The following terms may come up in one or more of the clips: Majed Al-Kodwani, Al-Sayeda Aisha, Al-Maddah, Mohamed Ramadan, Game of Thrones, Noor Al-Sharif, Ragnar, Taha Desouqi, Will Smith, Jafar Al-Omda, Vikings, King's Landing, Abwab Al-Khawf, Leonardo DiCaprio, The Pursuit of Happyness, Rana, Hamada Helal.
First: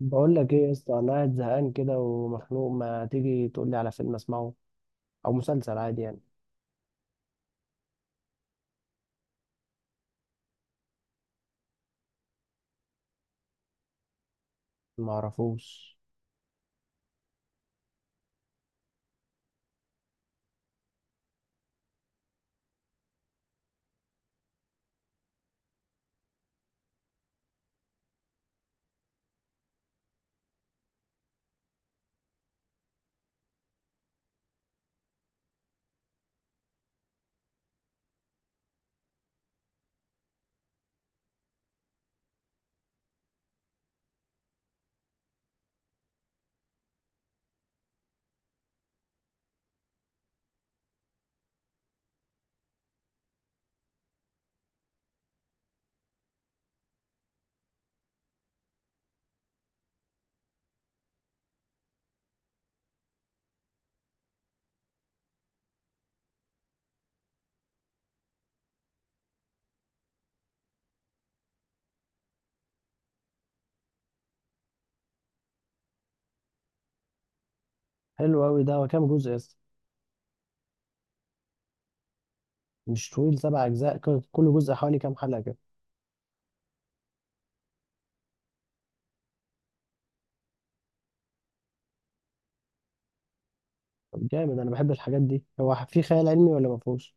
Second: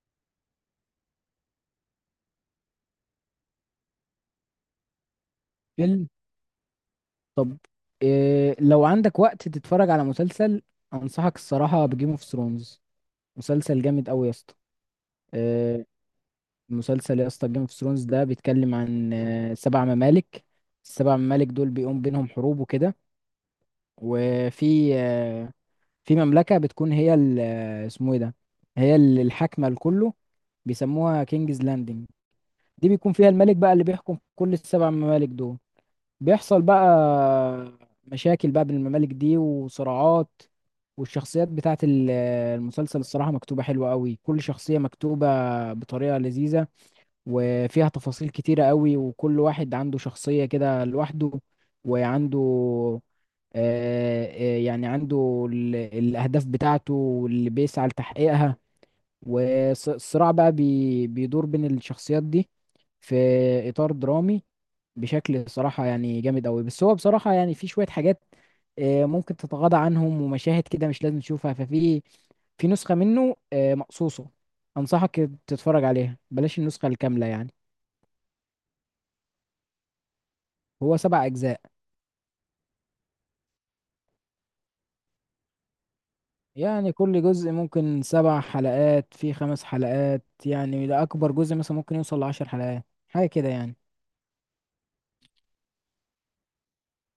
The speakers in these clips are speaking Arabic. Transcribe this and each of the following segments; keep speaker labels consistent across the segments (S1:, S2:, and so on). S1: بقول لك ايه يا اسطى، انا قاعد زهقان كده ومخنوق، ما تيجي تقول لي على فيلم اسمعه او مسلسل عادي
S2: فيلم.
S1: يعني
S2: طب، إيه لو عندك وقت تتفرج على مسلسل؟ انصحك الصراحه بجيم اوف ثرونز. مسلسل جامد قوي يا اسطى.
S1: ما
S2: إيه؟
S1: اعرفوش
S2: مسلسل يا اسطى، جيم اوف ثرونز ده بيتكلم عن سبع ممالك. السبع ممالك دول بيقوم بينهم حروب وكده. وفي آه، في مملكه بتكون هي اسمه ايه ده؟ هي الحاكمه لكله. بيسموها كينجز لاندنج. دي بيكون فيها الملك بقى اللي بيحكم كل السبع ممالك دول. بيحصل بقى مشاكل بقى بين الممالك دي وصراعات. والشخصيات بتاعت المسلسل الصراحة مكتوبة حلوة قوي، كل شخصية مكتوبة بطريقة لذيذة. وفيها تفاصيل كتيرة قوي، وكل واحد عنده شخصية كده لوحده وعنده، يعني عنده الأهداف بتاعته واللي بيسعى لتحقيقها. والصراع بقى بيدور بين الشخصيات دي، في إطار درامي، بشكل صراحة يعني جامد أوي. بس هو بصراحة يعني في شوية حاجات ممكن تتغاضى عنهم، ومشاهد كده مش لازم تشوفها. ففي نسخة منه مقصوصة. أنصحك تتفرج عليها، بلاش النسخة الكاملة يعني.
S1: حلو قوي. ده هو كام جزء يا اسطى؟
S2: هو سبع أجزاء.
S1: مش طويل سبع اجزاء؟ كل جزء حوالي كام حلقه كده؟
S2: يعني كل جزء ممكن سبع حلقات في خمس حلقات يعني، ده أكبر جزء مثلا ممكن يوصل لـ10 حلقات حاجة كده يعني.
S1: طب جامد، انا بحب الحاجات دي. هو في خيال علمي ولا ما فيهوش؟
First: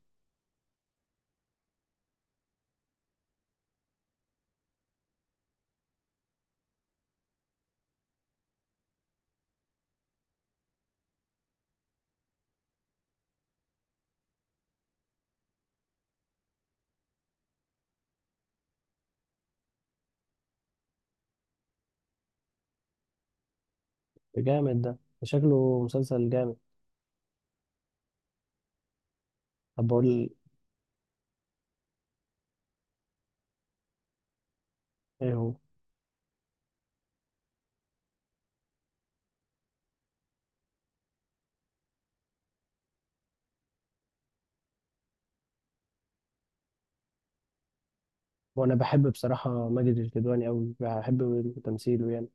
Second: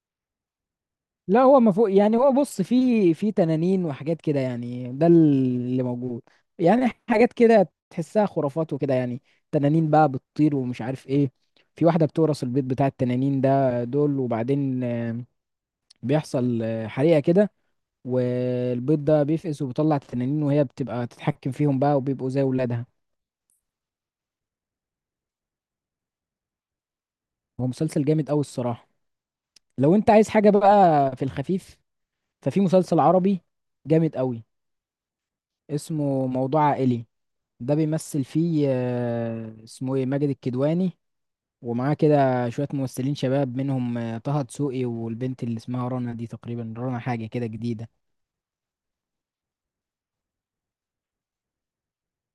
S2: لا هو ما فوق يعني، هو بص، في تنانين وحاجات كده يعني ده اللي موجود. يعني حاجات كده تحسها خرافات وكده يعني. تنانين بقى بتطير ومش عارف ايه. في واحدة بتورث البيت بتاع التنانين ده دول، وبعدين بيحصل حريقة كده. والبيض ده بيفقس وبيطلع التنانين، وهي بتبقى تتحكم فيهم بقى وبيبقوا زي ولادها.
S1: جامد ده، شكله مسلسل جامد.
S2: هو مسلسل جامد قوي الصراحة.
S1: طب
S2: لو انت
S1: بقول
S2: عايز حاجة بقى في الخفيف، ففي مسلسل عربي جامد قوي.
S1: ايه هو.
S2: اسمه موضوع عائلي. ده بيمثل فيه اسمه ايه، ماجد الكدواني. ومعاه كده شوية ممثلين شباب، منهم طه دسوقي، والبنت اللي اسمها رنا دي، تقريبا رنا حاجة كده جديدة.
S1: وانا بحب بصراحه ماجد الكدواني قوي، بحب تمثيله يعني.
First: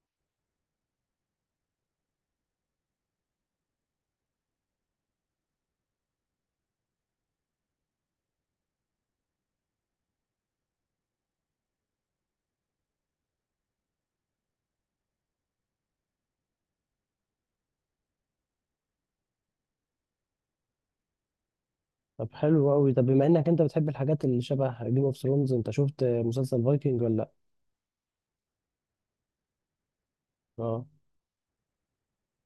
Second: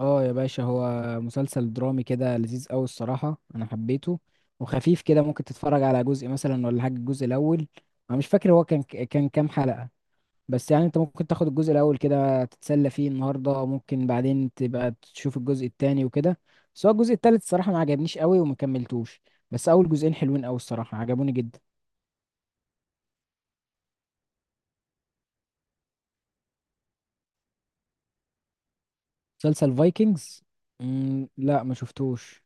S2: اه يا باشا، هو مسلسل درامي كده لذيذ قوي الصراحة، انا حبيته. وخفيف كده، ممكن تتفرج على جزء مثلا ولا حاجة، الجزء الاول. انا مش فاكر هو كان كام حلقة. بس يعني انت ممكن تاخد الجزء الاول كده تتسلى فيه النهارده، ممكن بعدين تبقى تشوف الجزء التاني وكده. بس هو الجزء التالت الصراحه ما عجبنيش قوي وما كملتوش. بس اول جزئين حلوين قوي الصراحه، عجبوني جدا.
S1: طب حلو قوي. طب بما انك انت بتحب الحاجات اللي شبه جيم اوف ثرونز، انت شفت مسلسل فايكنج ولا لا؟
S2: مسلسل فايكنجز؟
S1: اه،
S2: مم، لا، ما شفتوش.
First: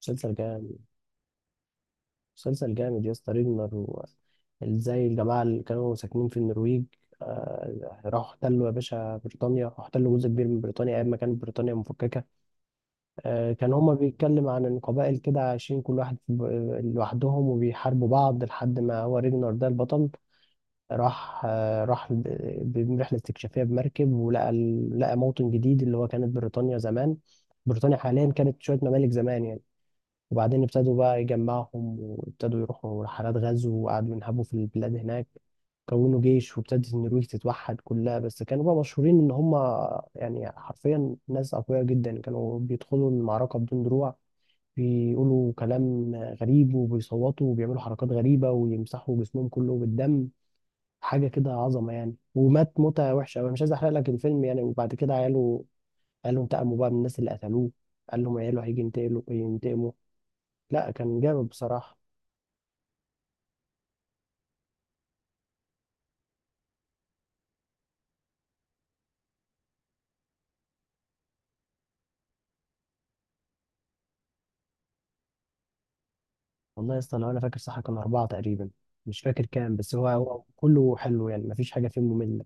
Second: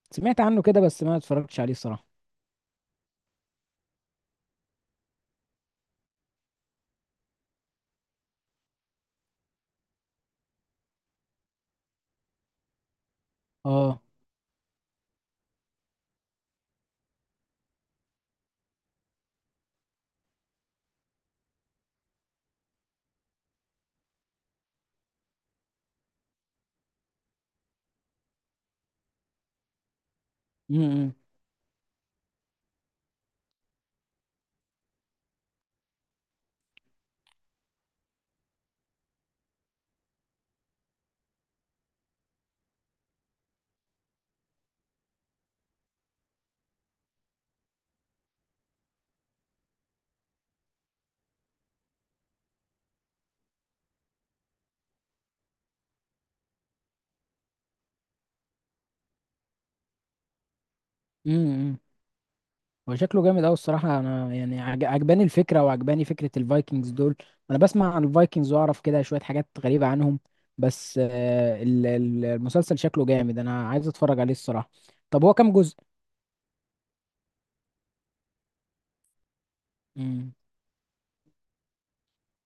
S1: مسلسل
S2: سمعت عنه كده
S1: جامد.
S2: بس ما اتفرجتش عليه الصراحه.
S1: مسلسل جامد يا اسطى ريجنر ازاي الجماعة اللي كانوا ساكنين في النرويج راحوا احتلوا يا باشا بريطانيا، احتلوا جزء كبير من بريطانيا أيام ما كانت بريطانيا مفككة. كان هما
S2: اه.
S1: بيتكلم عن إن قبائل كده عايشين كل واحد في لوحدهم، وبيحاربوا بعض لحد ما هو ريجنر ده البطل راح، برحلة استكشافية بمركب، ولقى لقى موطن جديد اللي هو كانت بريطانيا زمان. بريطانيا حاليا كانت شوية ممالك زمان يعني. وبعدين ابتدوا
S2: امم.
S1: بقى يجمعهم، وابتدوا يروحوا رحلات غزو، وقعدوا ينهبوا في البلاد هناك. كونوا جيش، وابتدت النرويج تتوحد كلها. بس كانوا بقى مشهورين ان هم يعني حرفيا ناس اقوياء جدا، كانوا بيدخلوا المعركة بدون دروع، بيقولوا كلام غريب وبيصوتوا وبيعملوا حركات غريبة ويمسحوا جسمهم كله بالدم. حاجة كده عظمة يعني. ومات موتة وحشة أوي. انا مش عايز احرق لك الفيلم يعني. وبعد كده عياله قالوا انتقموا بقى من الناس اللي قتلوه. قال لهم عياله هيجي ينتقلوا ينتقموا. لا كان جامد
S2: امم.
S1: بصراحة.
S2: هو شكله جامد قوي الصراحه، انا يعني عجباني الفكره، وعجباني فكره الفايكنجز دول. انا بسمع عن الفايكنجز واعرف كده شويه حاجات غريبه عنهم. بس المسلسل شكله جامد، انا عايز اتفرج عليه الصراحه. طب هو كام جزء؟
S1: والله يا اسطى لو انا فاكر صح كان أربعة تقريبا. مش فاكر كام، بس هو
S2: امم.
S1: هو كله حلو يعني، مفيش حاجة فيه مملة.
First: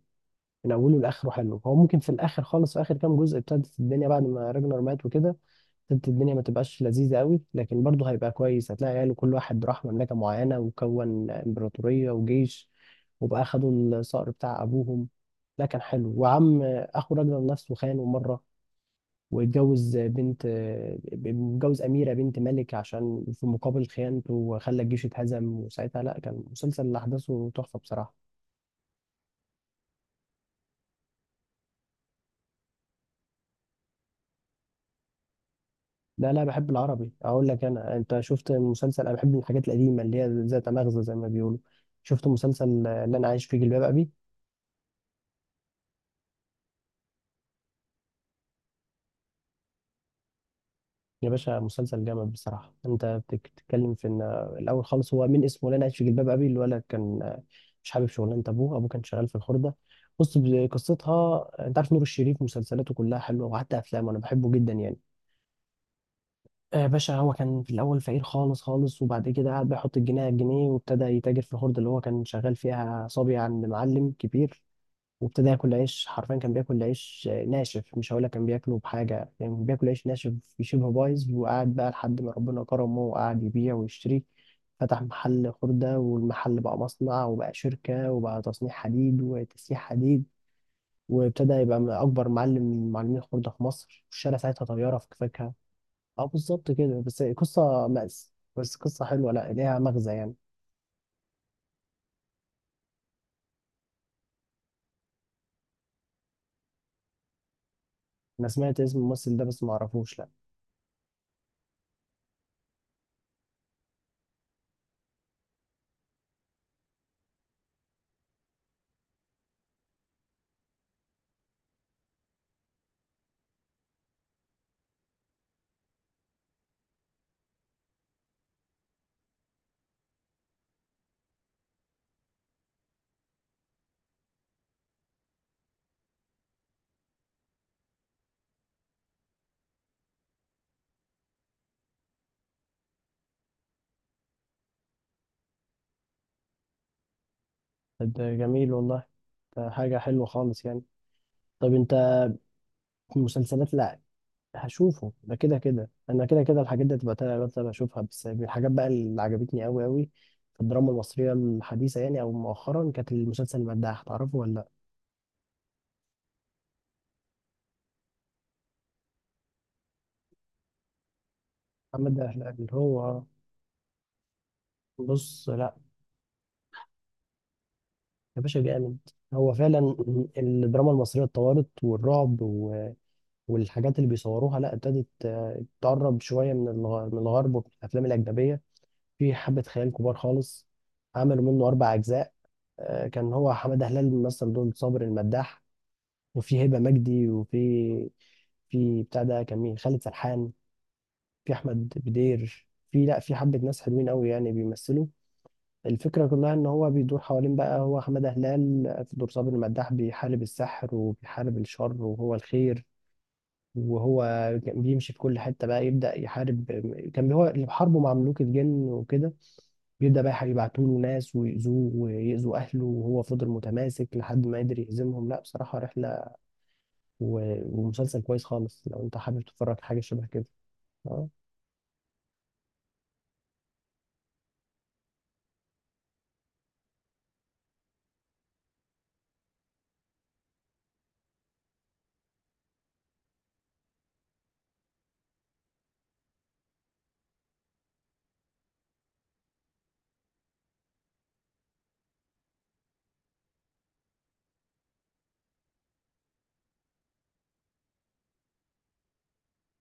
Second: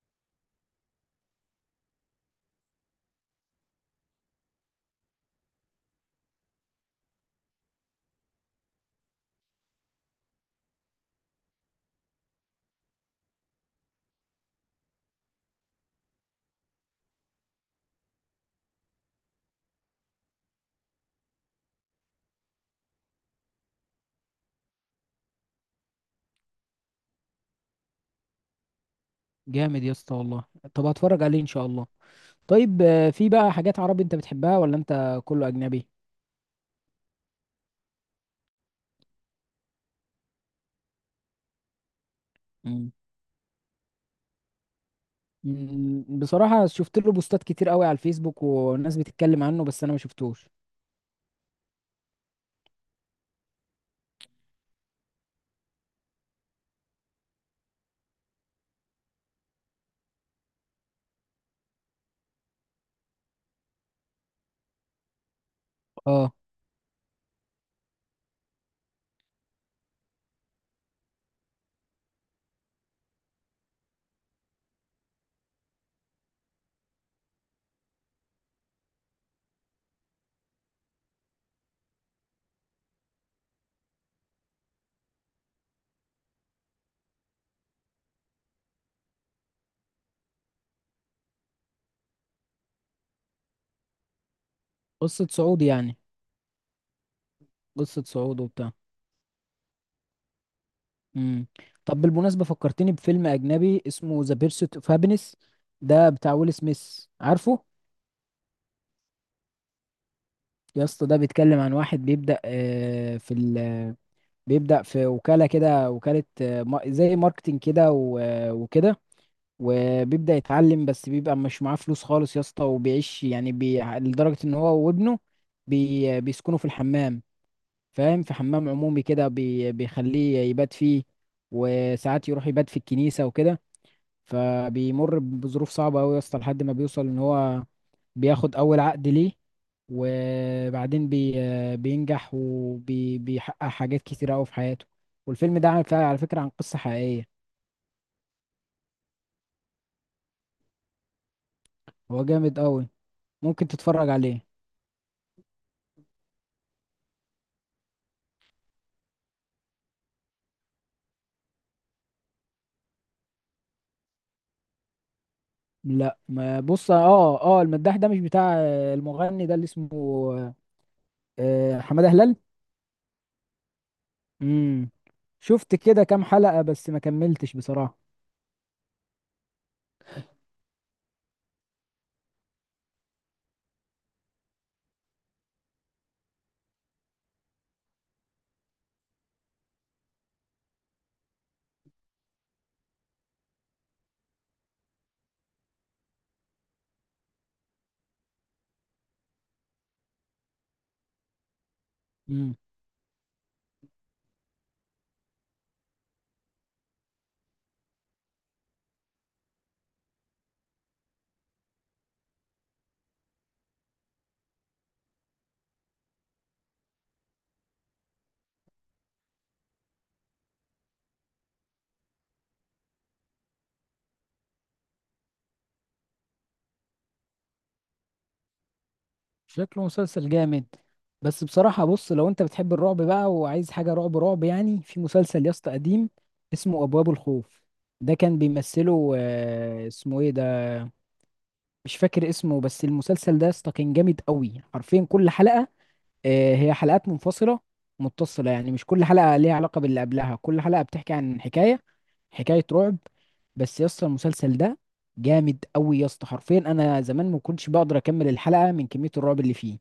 S1: من أوله لآخره حلو. هو ممكن في الآخر خالص، في آخر كام جزء، ابتدت الدنيا بعد ما راجنر مات وكده، ابتدت الدنيا ما تبقاش لذيذة قوي، لكن برضه هيبقى كويس. هتلاقي عياله كل واحد راح مملكة معينة وكون إمبراطورية وجيش، وبقى خدوا الصقر بتاع أبوهم. لا كان حلو. وعم أخو راجنر نفسه خانه مرة، واتجوز بنت، متجوز أميرة بنت ملك عشان في مقابل خيانته، وخلى الجيش اتهزم. وساعتها لا كان مسلسل اللي أحداثه تحفة بصراحة.
S2: جامد يا اسطى والله. طب هتفرج عليه ان شاء الله. طيب، في بقى حاجات عربي انت بتحبها ولا انت كله اجنبي؟
S1: لا لا، بحب العربي. أقول لك أنا، أنت شفت مسلسل؟ أنا بحب الحاجات القديمة اللي هي ذات مغزى زي ما بيقولوا. شفت مسلسل
S2: امم.
S1: اللي أنا عايش فيه جلباب أبي؟
S2: أمم، بصراحه شفت له بوستات كتير قوي على الفيسبوك، وناس بتتكلم عنه، بس انا ما شفتوش.
S1: يا باشا مسلسل جامد بصراحة. انت بتتكلم في ان الاول خالص هو من اسمه لنا عايش في جلباب ابي. الولد كان مش حابب شغلانة ابوه، ابوه كان شغال في الخردة. بص، قصتها، انت عارف نور الشريف مسلسلاته كلها حلوة، وحتى افلامه انا بحبه جدا يعني.
S2: اه.
S1: باشا، هو كان في الاول فقير خالص خالص، وبعد كده قعد بيحط الجنيه على الجنيه، وابتدى يتاجر في الخردة اللي هو كان شغال فيها صبي عند معلم كبير. وابتدى ياكل عيش حرفيا، كان بياكل عيش ناشف. مش هقول لك كان بياكله بحاجه يعني، كان بياكل عيش ناشف شبه بايظ. وقعد بقى لحد ما ربنا كرمه، وقعد يبيع ويشتري. فتح محل خردة، والمحل بقى مصنع، وبقى شركة، وبقى تصنيع حديد وتسييح حديد. وابتدى يبقى من أكبر معلم من معلمين الخردة في مصر، والشارع ساعتها طيارة في
S2: قصه
S1: كفاكها.
S2: صعود يعني.
S1: اه بالظبط كده، بس قصة
S2: قصه
S1: مأس،
S2: صعود وبتاع.
S1: بس قصة حلوة، لا ليها مغزى يعني.
S2: مم. طب، بالمناسبة فكرتني بفيلم أجنبي اسمه ذا بيرسوت اوف هابينس. ده بتاع ويل سميث، عارفه؟
S1: أنا سمعت اسم الممثل ده بس معرفوش، لا.
S2: يا اسطى، ده بيتكلم عن واحد بيبدأ في وكالة كده. وكالة، زي ماركتينج كده، وكده. وبيبدأ يتعلم، بس بيبقى مش معاه فلوس خالص يا اسطى، وبيعيش يعني، لدرجة ان هو وابنه بيسكنوا في الحمام. فاهم، في حمام عمومي كده بيخليه يبات فيه. وساعات يروح يبات في الكنيسة وكده. فبيمر بظروف صعبة أوي يا اسطى، لحد ما بيوصل إن هو بياخد أول عقد ليه. وبعدين بينجح وبيحقق حاجات كتيرة أوي في حياته. والفيلم ده على فكرة عن قصة حقيقية.
S1: طب ده جميل والله، ده حاجة حلوة خالص يعني. طب انت
S2: هو جامد أوي. ممكن
S1: مسلسلات؟ لا،
S2: تتفرج عليه.
S1: هشوفه ده كده كده، انا كده كده الحاجات دي هتبقى تابع بتابع اشوفها. بس من الحاجات بقى اللي عجبتني قوي قوي في الدراما المصريه الحديثه يعني او مؤخرا، كانت المسلسل المداح، تعرفه ولا لا؟
S2: لا ما بص. اه، اه، المداح ده مش بتاع المغني ده اللي اسمه حمادة
S1: محمد داح
S2: هلال؟
S1: اللي هو.
S2: امم.
S1: بص
S2: شفت
S1: لا.
S2: كده كام حلقة بس ما كملتش بصراحة.
S1: يا باشا جامد، هو فعلا الدراما المصريه اتطورت، والرعب والحاجات اللي بيصوروها لا ابتدت تقرب شويه من من الغرب ومن الافلام الاجنبيه. في حبه خيال كبار خالص. عملوا منه اربع اجزاء. كان هو حماده هلال مثل دور صابر المداح، وفي هبه مجدي، وفي، في بتاع ده كان مين، خالد سرحان، في احمد بدير، في لا في حبه ناس حلوين قوي يعني بيمثلوا. الفكره كلها ان هو بيدور حوالين بقى هو حماده هلال في دور صابر المداح، بيحارب السحر وبيحارب الشر وهو الخير. وهو كان بيمشي في كل حتة بقى يبدأ يحارب. كان هو اللي بحاربه مع ملوك الجن وكده، بيبدأ بقى يبعتوا له ناس ويأذوه ويأذوا أهله، وهو فضل متماسك لحد ما قدر يهزمهم. لا بصراحة رحلة ومسلسل كويس خالص لو أنت حابب تتفرج
S2: شكله
S1: على حاجة شبه
S2: مسلسل
S1: كده.
S2: جامد.
S1: أه.
S2: بس بصراحة بص، لو انت بتحب الرعب بقى وعايز حاجة رعب رعب يعني، في مسلسل يا اسطى قديم. اسمه أبواب الخوف. ده كان بيمثله اسمه ايه ده، مش فاكر اسمه. بس المسلسل ده يا اسطى كان جامد قوي، حرفيا كل حلقة، هي حلقات منفصلة متصلة يعني. مش كل حلقة ليها علاقة باللي قبلها، كل حلقة بتحكي عن حكاية، حكاية رعب. بس يا اسطى، المسلسل ده جامد قوي يا اسطى، حرفيا انا زمان ما كنتش بقدر اكمل الحلقة من كمية الرعب اللي فيه.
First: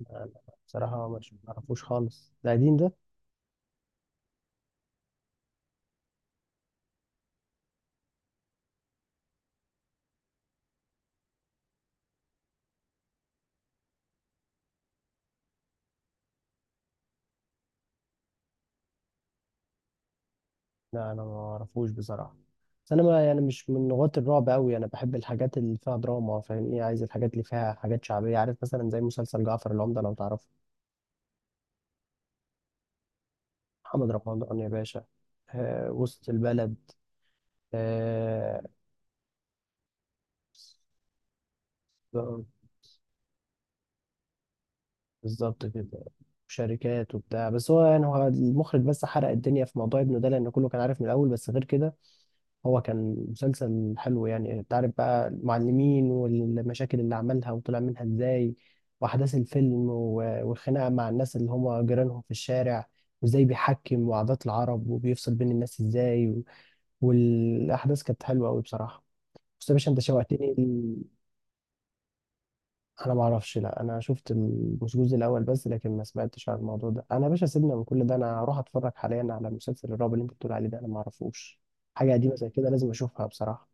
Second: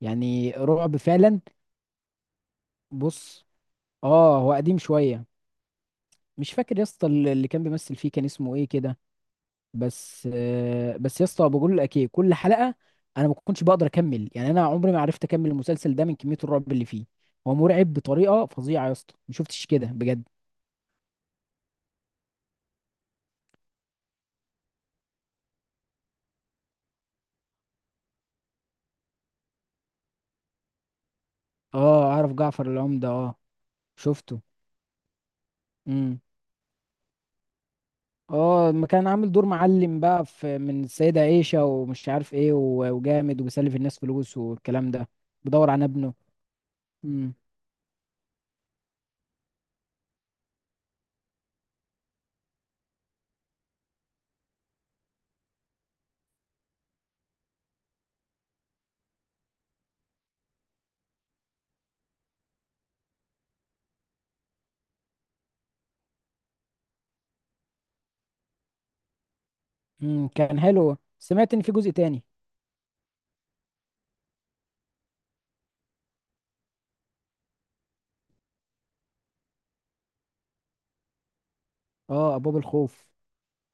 S2: يعني رعب
S1: بصراحة مش
S2: فعلا.
S1: معرفوش خالص، ده قديم ده؟
S2: بص. اه هو قديم شويه. مش فاكر يا اسطى اللي كان بيمثل فيه كان اسمه ايه كده. بس يا اسطى بقول لك ايه، كل حلقه انا ما كنتش بقدر اكمل يعني، انا عمري ما عرفت اكمل المسلسل ده من كميه الرعب اللي فيه. هو مرعب بطريقه فظيعه يا اسطى، ما شفتش كده بجد.
S1: لا أنا ما أعرفوش بصراحة. بس أنا ما يعني مش من غواة الرعب أوي، أنا بحب الحاجات اللي فيها دراما، فاهمني؟ عايز الحاجات اللي فيها حاجات شعبية، عارف، مثلا زي مسلسل جعفر العمدة، لو تعرفه.
S2: اه، اعرف جعفر العمده اه.
S1: محمد
S2: شفته.
S1: رمضان يا باشا. آه
S2: امم.
S1: وسط البلد. آه
S2: اه، ما كان عامل دور معلم بقى في من السيده عيشه ومش عارف ايه، وجامد وبيسلف الناس فلوس والكلام ده.
S1: بالظبط
S2: بدور عن
S1: كده. شركات
S2: ابنه.
S1: وبتاع. بس هو يعني هو المخرج بس حرق الدنيا في موضوع ابنه ده، لأن كله كان عارف من الأول. بس غير كده هو كان مسلسل حلو يعني. أنت عارف بقى المعلمين والمشاكل اللي عملها وطلع منها إزاي، وأحداث الفيلم والخناقة مع الناس اللي هم جيرانهم في الشارع، وإزاي بيحكم وعادات العرب وبيفصل بين الناس إزاي، والأحداث كانت حلوة أوي بصراحة. بس يا باشا أنت
S2: امم،
S1: شوقتني.
S2: كان حلو، سمعت ان في جزء تاني.
S1: انا ما اعرفش، لا انا شفت مش الجزء الاول بس، لكن ما سمعتش عن الموضوع ده. انا يا باشا سيبنا من كل ده، انا هروح اتفرج حاليا على مسلسل الرعب اللي انت بتقول عليه ده، انا ما اعرفوش. حاجه قديمه
S2: اه،
S1: زي
S2: ابواب
S1: كده لازم
S2: الخوف.
S1: اشوفها بصراحه.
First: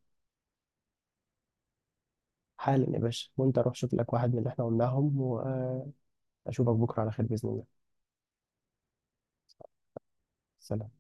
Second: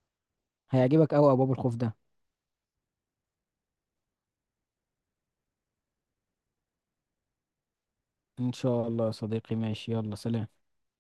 S2: هيعجبك قوي ابواب الخوف ده.
S1: حالا يا باشا، وانت روح شوف لك واحد من اللي احنا قلناهم، واشوفك بكره على خير باذن الله.
S2: ان شاء الله يا صديقي، ماشي، يلا سلام.
S1: سلام.